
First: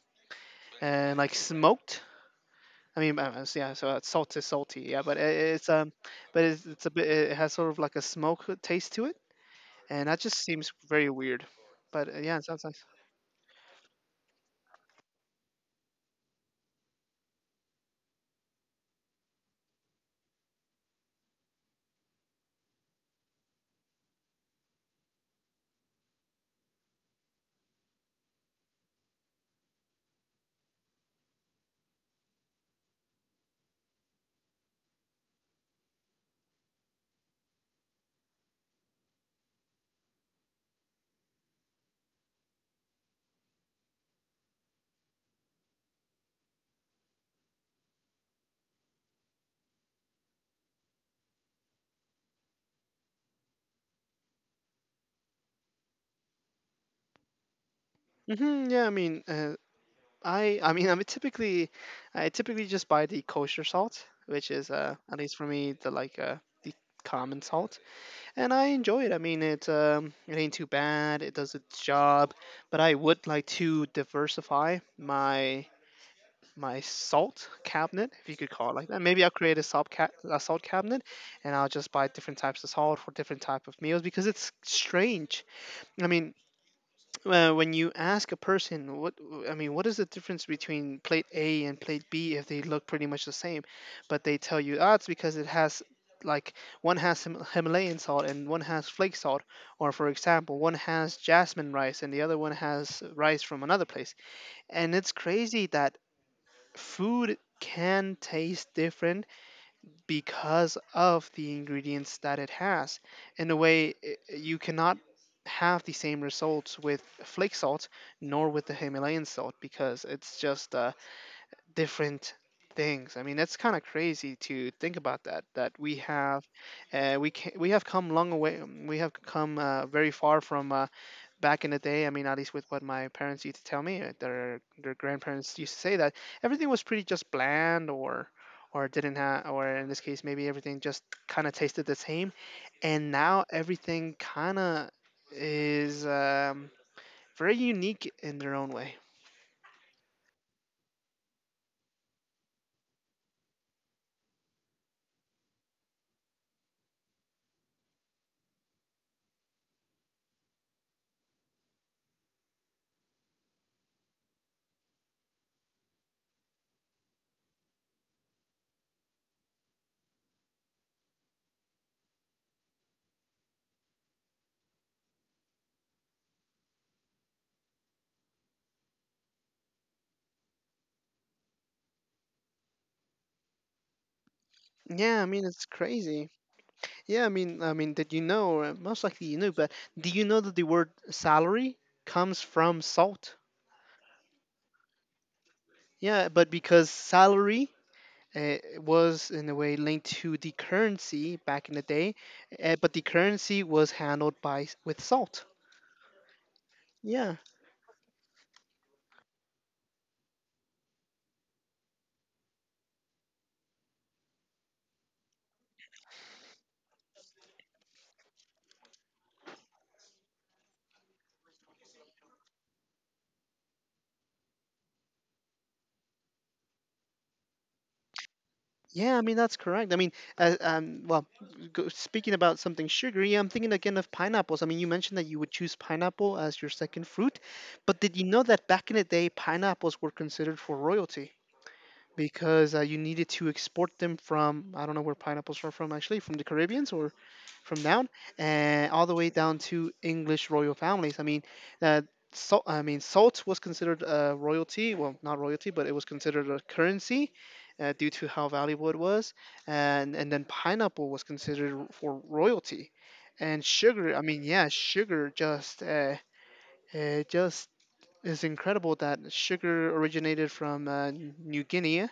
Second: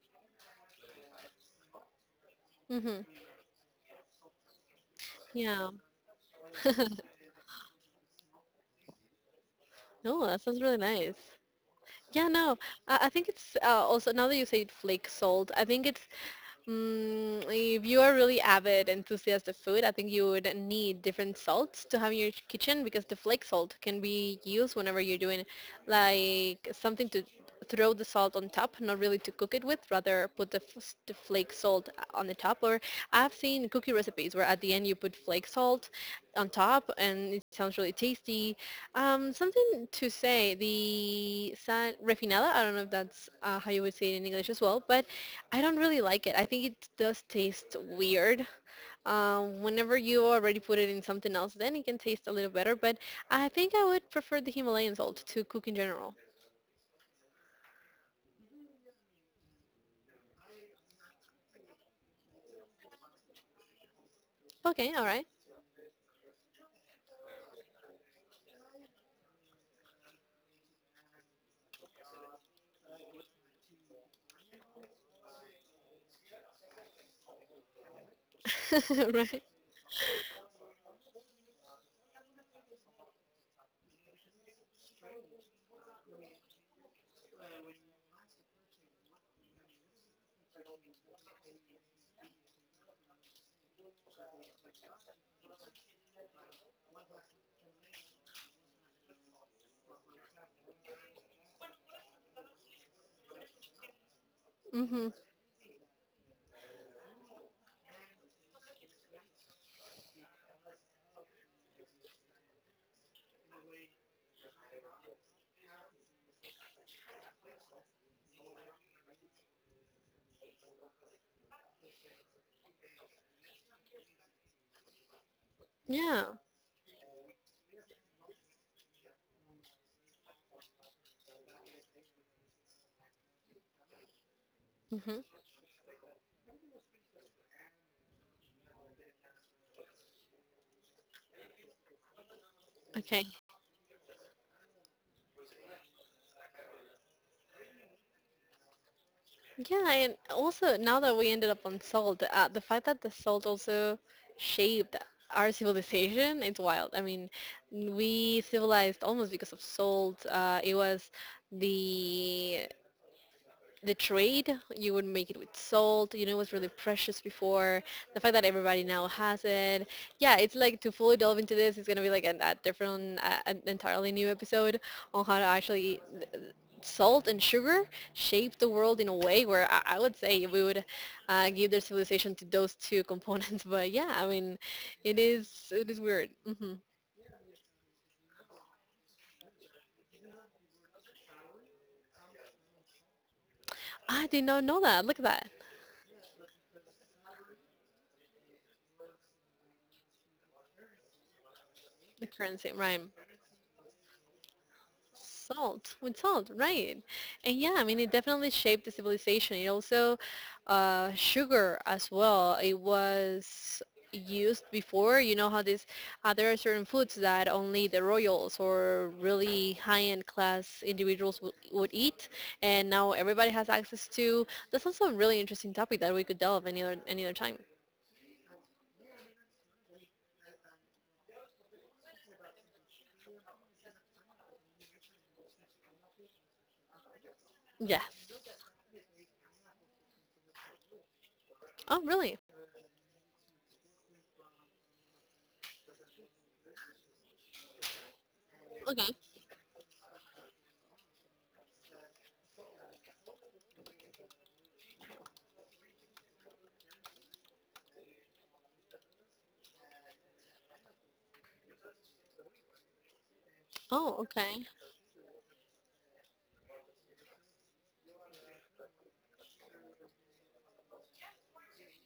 [SPEAKER 1] and like smoked. I
[SPEAKER 2] Mm-hmm.
[SPEAKER 1] mean, uh, s- yeah, so uh, salt is salty, yeah, but it,
[SPEAKER 2] Yeah.
[SPEAKER 1] it's um but it's, it's a bit, it has sort of like a smoke taste to it, and that
[SPEAKER 2] No,
[SPEAKER 1] just
[SPEAKER 2] that sounds
[SPEAKER 1] seems
[SPEAKER 2] really
[SPEAKER 1] very
[SPEAKER 2] nice.
[SPEAKER 1] weird. But uh,
[SPEAKER 2] Yeah,
[SPEAKER 1] yeah, it
[SPEAKER 2] no,
[SPEAKER 1] sounds nice.
[SPEAKER 2] I, I think it's uh, also now that you say flake salt, I think it's mm, if you are really avid enthusiast of food, I think you would need different salts to have in your kitchen because the flake salt can be used whenever you're doing like something to throw the salt on top, not really to cook it with, rather put the, f- the flake salt on the top. Or I've seen cookie recipes where at the end you put flake salt on top and it sounds really tasty. Um, something to say, the san refinada, I don't know if that's uh, how you would say it in English as well, but I don't really like it. I think it does taste weird. Um, whenever you already put it in something else, then it can taste a little better. But I think I would prefer the Himalayan salt to cook in general.
[SPEAKER 1] Hmm yeah, I mean, uh, I I mean, I'm typically, I typically just buy the kosher salt, which is
[SPEAKER 2] Okay,
[SPEAKER 1] uh
[SPEAKER 2] all
[SPEAKER 1] at
[SPEAKER 2] right,
[SPEAKER 1] least for me the like uh the common salt, and I enjoy it. I mean, it um it ain't too bad. It does its job, but I would like to diversify my my salt cabinet, if you could call it like that. Maybe
[SPEAKER 2] right.
[SPEAKER 1] I'll create a salt ca- a salt cabinet, and I'll just buy different types of salt for different type of meals because it's strange. I mean, uh, when you ask a person, what, I mean, what is the difference between plate A and plate B if they look pretty much the same, but they tell you, ah, it's because it has like one has Him- Himalayan salt and one has flake salt, or for example, one has jasmine rice and the other one has rice from another place. And
[SPEAKER 2] Mhm.
[SPEAKER 1] it's crazy that food can taste different because of the ingredients that it has. In a way, i- you cannot have the same results with flake salt nor with the Himalayan salt because it's just uh, different things. I mean, that's kind of crazy to think about that. That we
[SPEAKER 2] Yeah.
[SPEAKER 1] have, uh, we can, we have come long away. um, We have come uh, very far from uh, back in the day. I mean, at least with what my parents used to tell me, uh, their their
[SPEAKER 2] Mhm.
[SPEAKER 1] grandparents used to say that everything was pretty just bland or. Or didn't have, or in this case, maybe everything just kind of tasted the same, and
[SPEAKER 2] Okay.
[SPEAKER 1] now everything kind of is um, very unique in their own way.
[SPEAKER 2] Yeah, and also now that we ended up on salt, uh, the fact that the salt also shaped our civilization, it's wild. I mean, we civilized almost because of salt. Uh, it was the the trade you would make it with salt, you know, it was really precious before, the fact that everybody now has it. Yeah, it's like to fully delve into this, it's going to be like an, a different uh, an entirely new episode on how to actually salt and sugar shape the world in a way where i, I would say we would uh, give their civilization to those two components. But yeah, I mean, it
[SPEAKER 1] Yeah, I mean,
[SPEAKER 2] is,
[SPEAKER 1] it's
[SPEAKER 2] it is
[SPEAKER 1] crazy.
[SPEAKER 2] weird. Hmm.
[SPEAKER 1] Yeah, I mean, I mean that, you know, uh, most likely you know, but do you know that the word salary comes from salt?
[SPEAKER 2] I did not know that, look at that.
[SPEAKER 1] Yeah, but because salary uh, was in a way linked to the currency back in the day,
[SPEAKER 2] The
[SPEAKER 1] uh,
[SPEAKER 2] currency
[SPEAKER 1] but the
[SPEAKER 2] rhyme.
[SPEAKER 1] currency was handled by s- with salt.
[SPEAKER 2] Salt, with salt, right.
[SPEAKER 1] Yeah,
[SPEAKER 2] And yeah, I mean, it definitely shaped the civilization. It also uh sugar as well, it was used before. You know how this uh, there are certain foods that only the royals or really high-end class individuals would, would eat, and now everybody has access to. That's also a really interesting topic that we could delve any other any other time.
[SPEAKER 1] yeah, I mean, that's correct. I mean, uh, um, well, go, speaking about something sugary, I'm thinking again of pineapples. I mean, you mentioned that you would choose pineapple as your second fruit, but
[SPEAKER 2] Yes.
[SPEAKER 1] did you know that back in the day, pineapples were considered for royalty?
[SPEAKER 2] Oh, really?
[SPEAKER 1] Because uh, you needed to export them from, I don't know where pineapples are from, actually from the Caribbeans or from down and all the
[SPEAKER 2] Okay.
[SPEAKER 1] way down to English royal families. I mean, uh, salt. I mean, salt was considered a royalty. Well, not royalty, but it was considered a currency. Uh, due to how valuable it was, and and then pineapple was considered for royalty, and sugar. I
[SPEAKER 2] Oh,
[SPEAKER 1] mean, yeah,
[SPEAKER 2] okay.
[SPEAKER 1] sugar just uh, it just is incredible that sugar originated from uh, New Guinea,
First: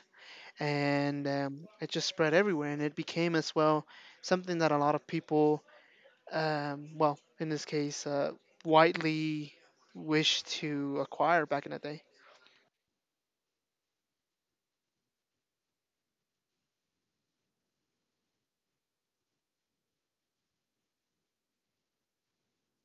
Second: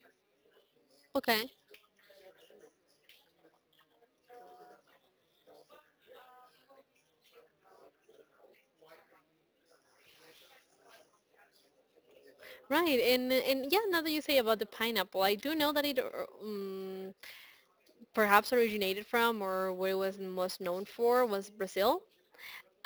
[SPEAKER 1] and
[SPEAKER 2] Okay.
[SPEAKER 1] um, it just spread everywhere and it became as well something that a lot of people um, well, in this case, uh, widely wished to acquire back in the day.
[SPEAKER 2] Right, and and yeah, now that you say about the pineapple, I do know that it uh, um, perhaps originated from, or what it was most known for, was Brazil.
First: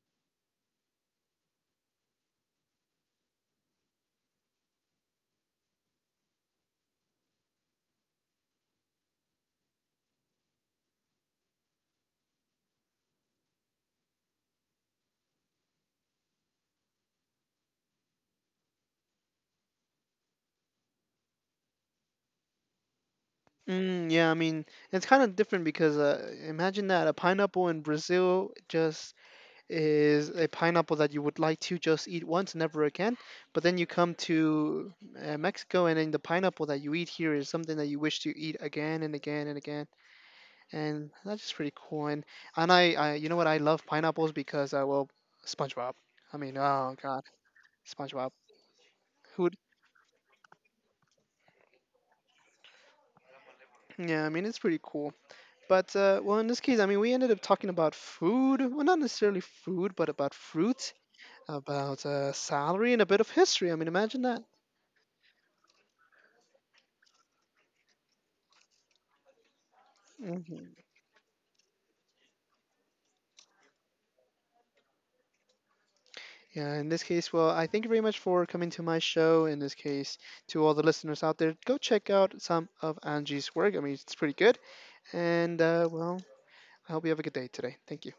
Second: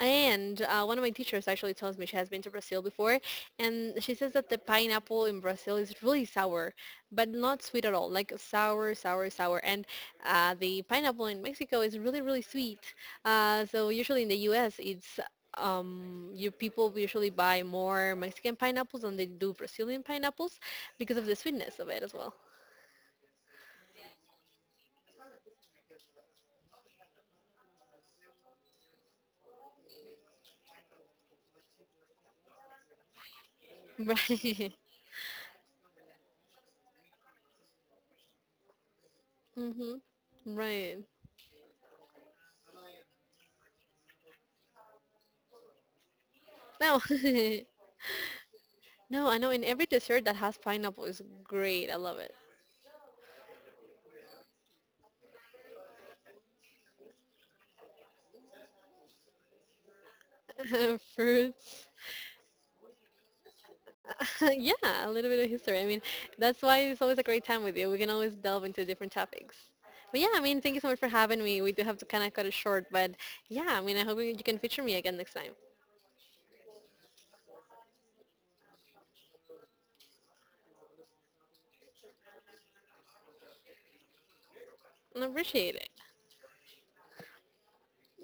[SPEAKER 2] And uh, one of my teachers actually tells me she has been to Brazil before, and she says that the pineapple in Brazil is really sour, but not sweet at all, like sour, sour, sour. And uh, the pineapple in Mexico is really, really sweet. Uh, so usually in the U S, it's um, you people usually buy more Mexican pineapples than they do Brazilian pineapples because of the sweetness of it as well.
[SPEAKER 1] mm, Yeah, I mean, it's kind of different because uh, imagine that a pineapple in Brazil just is a pineapple that you would like to just eat once, never again, but then you come
[SPEAKER 2] Right.
[SPEAKER 1] to uh, Mexico, and then the pineapple that you eat here is something that you wish to eat again and again and again,
[SPEAKER 2] Hmm. Right.
[SPEAKER 1] and that's just pretty cool. And and I, I, you know what? I love pineapples because uh, well, SpongeBob. I mean, oh
[SPEAKER 2] No.
[SPEAKER 1] God, SpongeBob.
[SPEAKER 2] No, I know,
[SPEAKER 1] Who'd?
[SPEAKER 2] in every dessert that has pineapple is great. I love it.
[SPEAKER 1] Yeah, I mean, it's pretty cool. But uh, well, in this case, I mean, we ended up talking about food. Well, not necessarily food, but about fruit,
[SPEAKER 2] Fruits.
[SPEAKER 1] about uh, salary, and a bit of history. I mean, imagine that.
[SPEAKER 2] Yeah, a little bit of history. I mean, that's why it's always a great time with you. We can always delve into different topics. But yeah, I mean, thank you
[SPEAKER 1] hmm
[SPEAKER 2] so much for having me. We do have to kind of cut it short, but yeah, I mean, I hope you you can feature me again next time.
[SPEAKER 1] Yeah, in this case, well, I thank you very much for coming to my show. In this case, to all the listeners out there, go check out some of Angie's work. I mean, it's pretty good.
[SPEAKER 2] I
[SPEAKER 1] And
[SPEAKER 2] appreciate it.
[SPEAKER 1] uh, well, I hope you have a good day today. Thank you.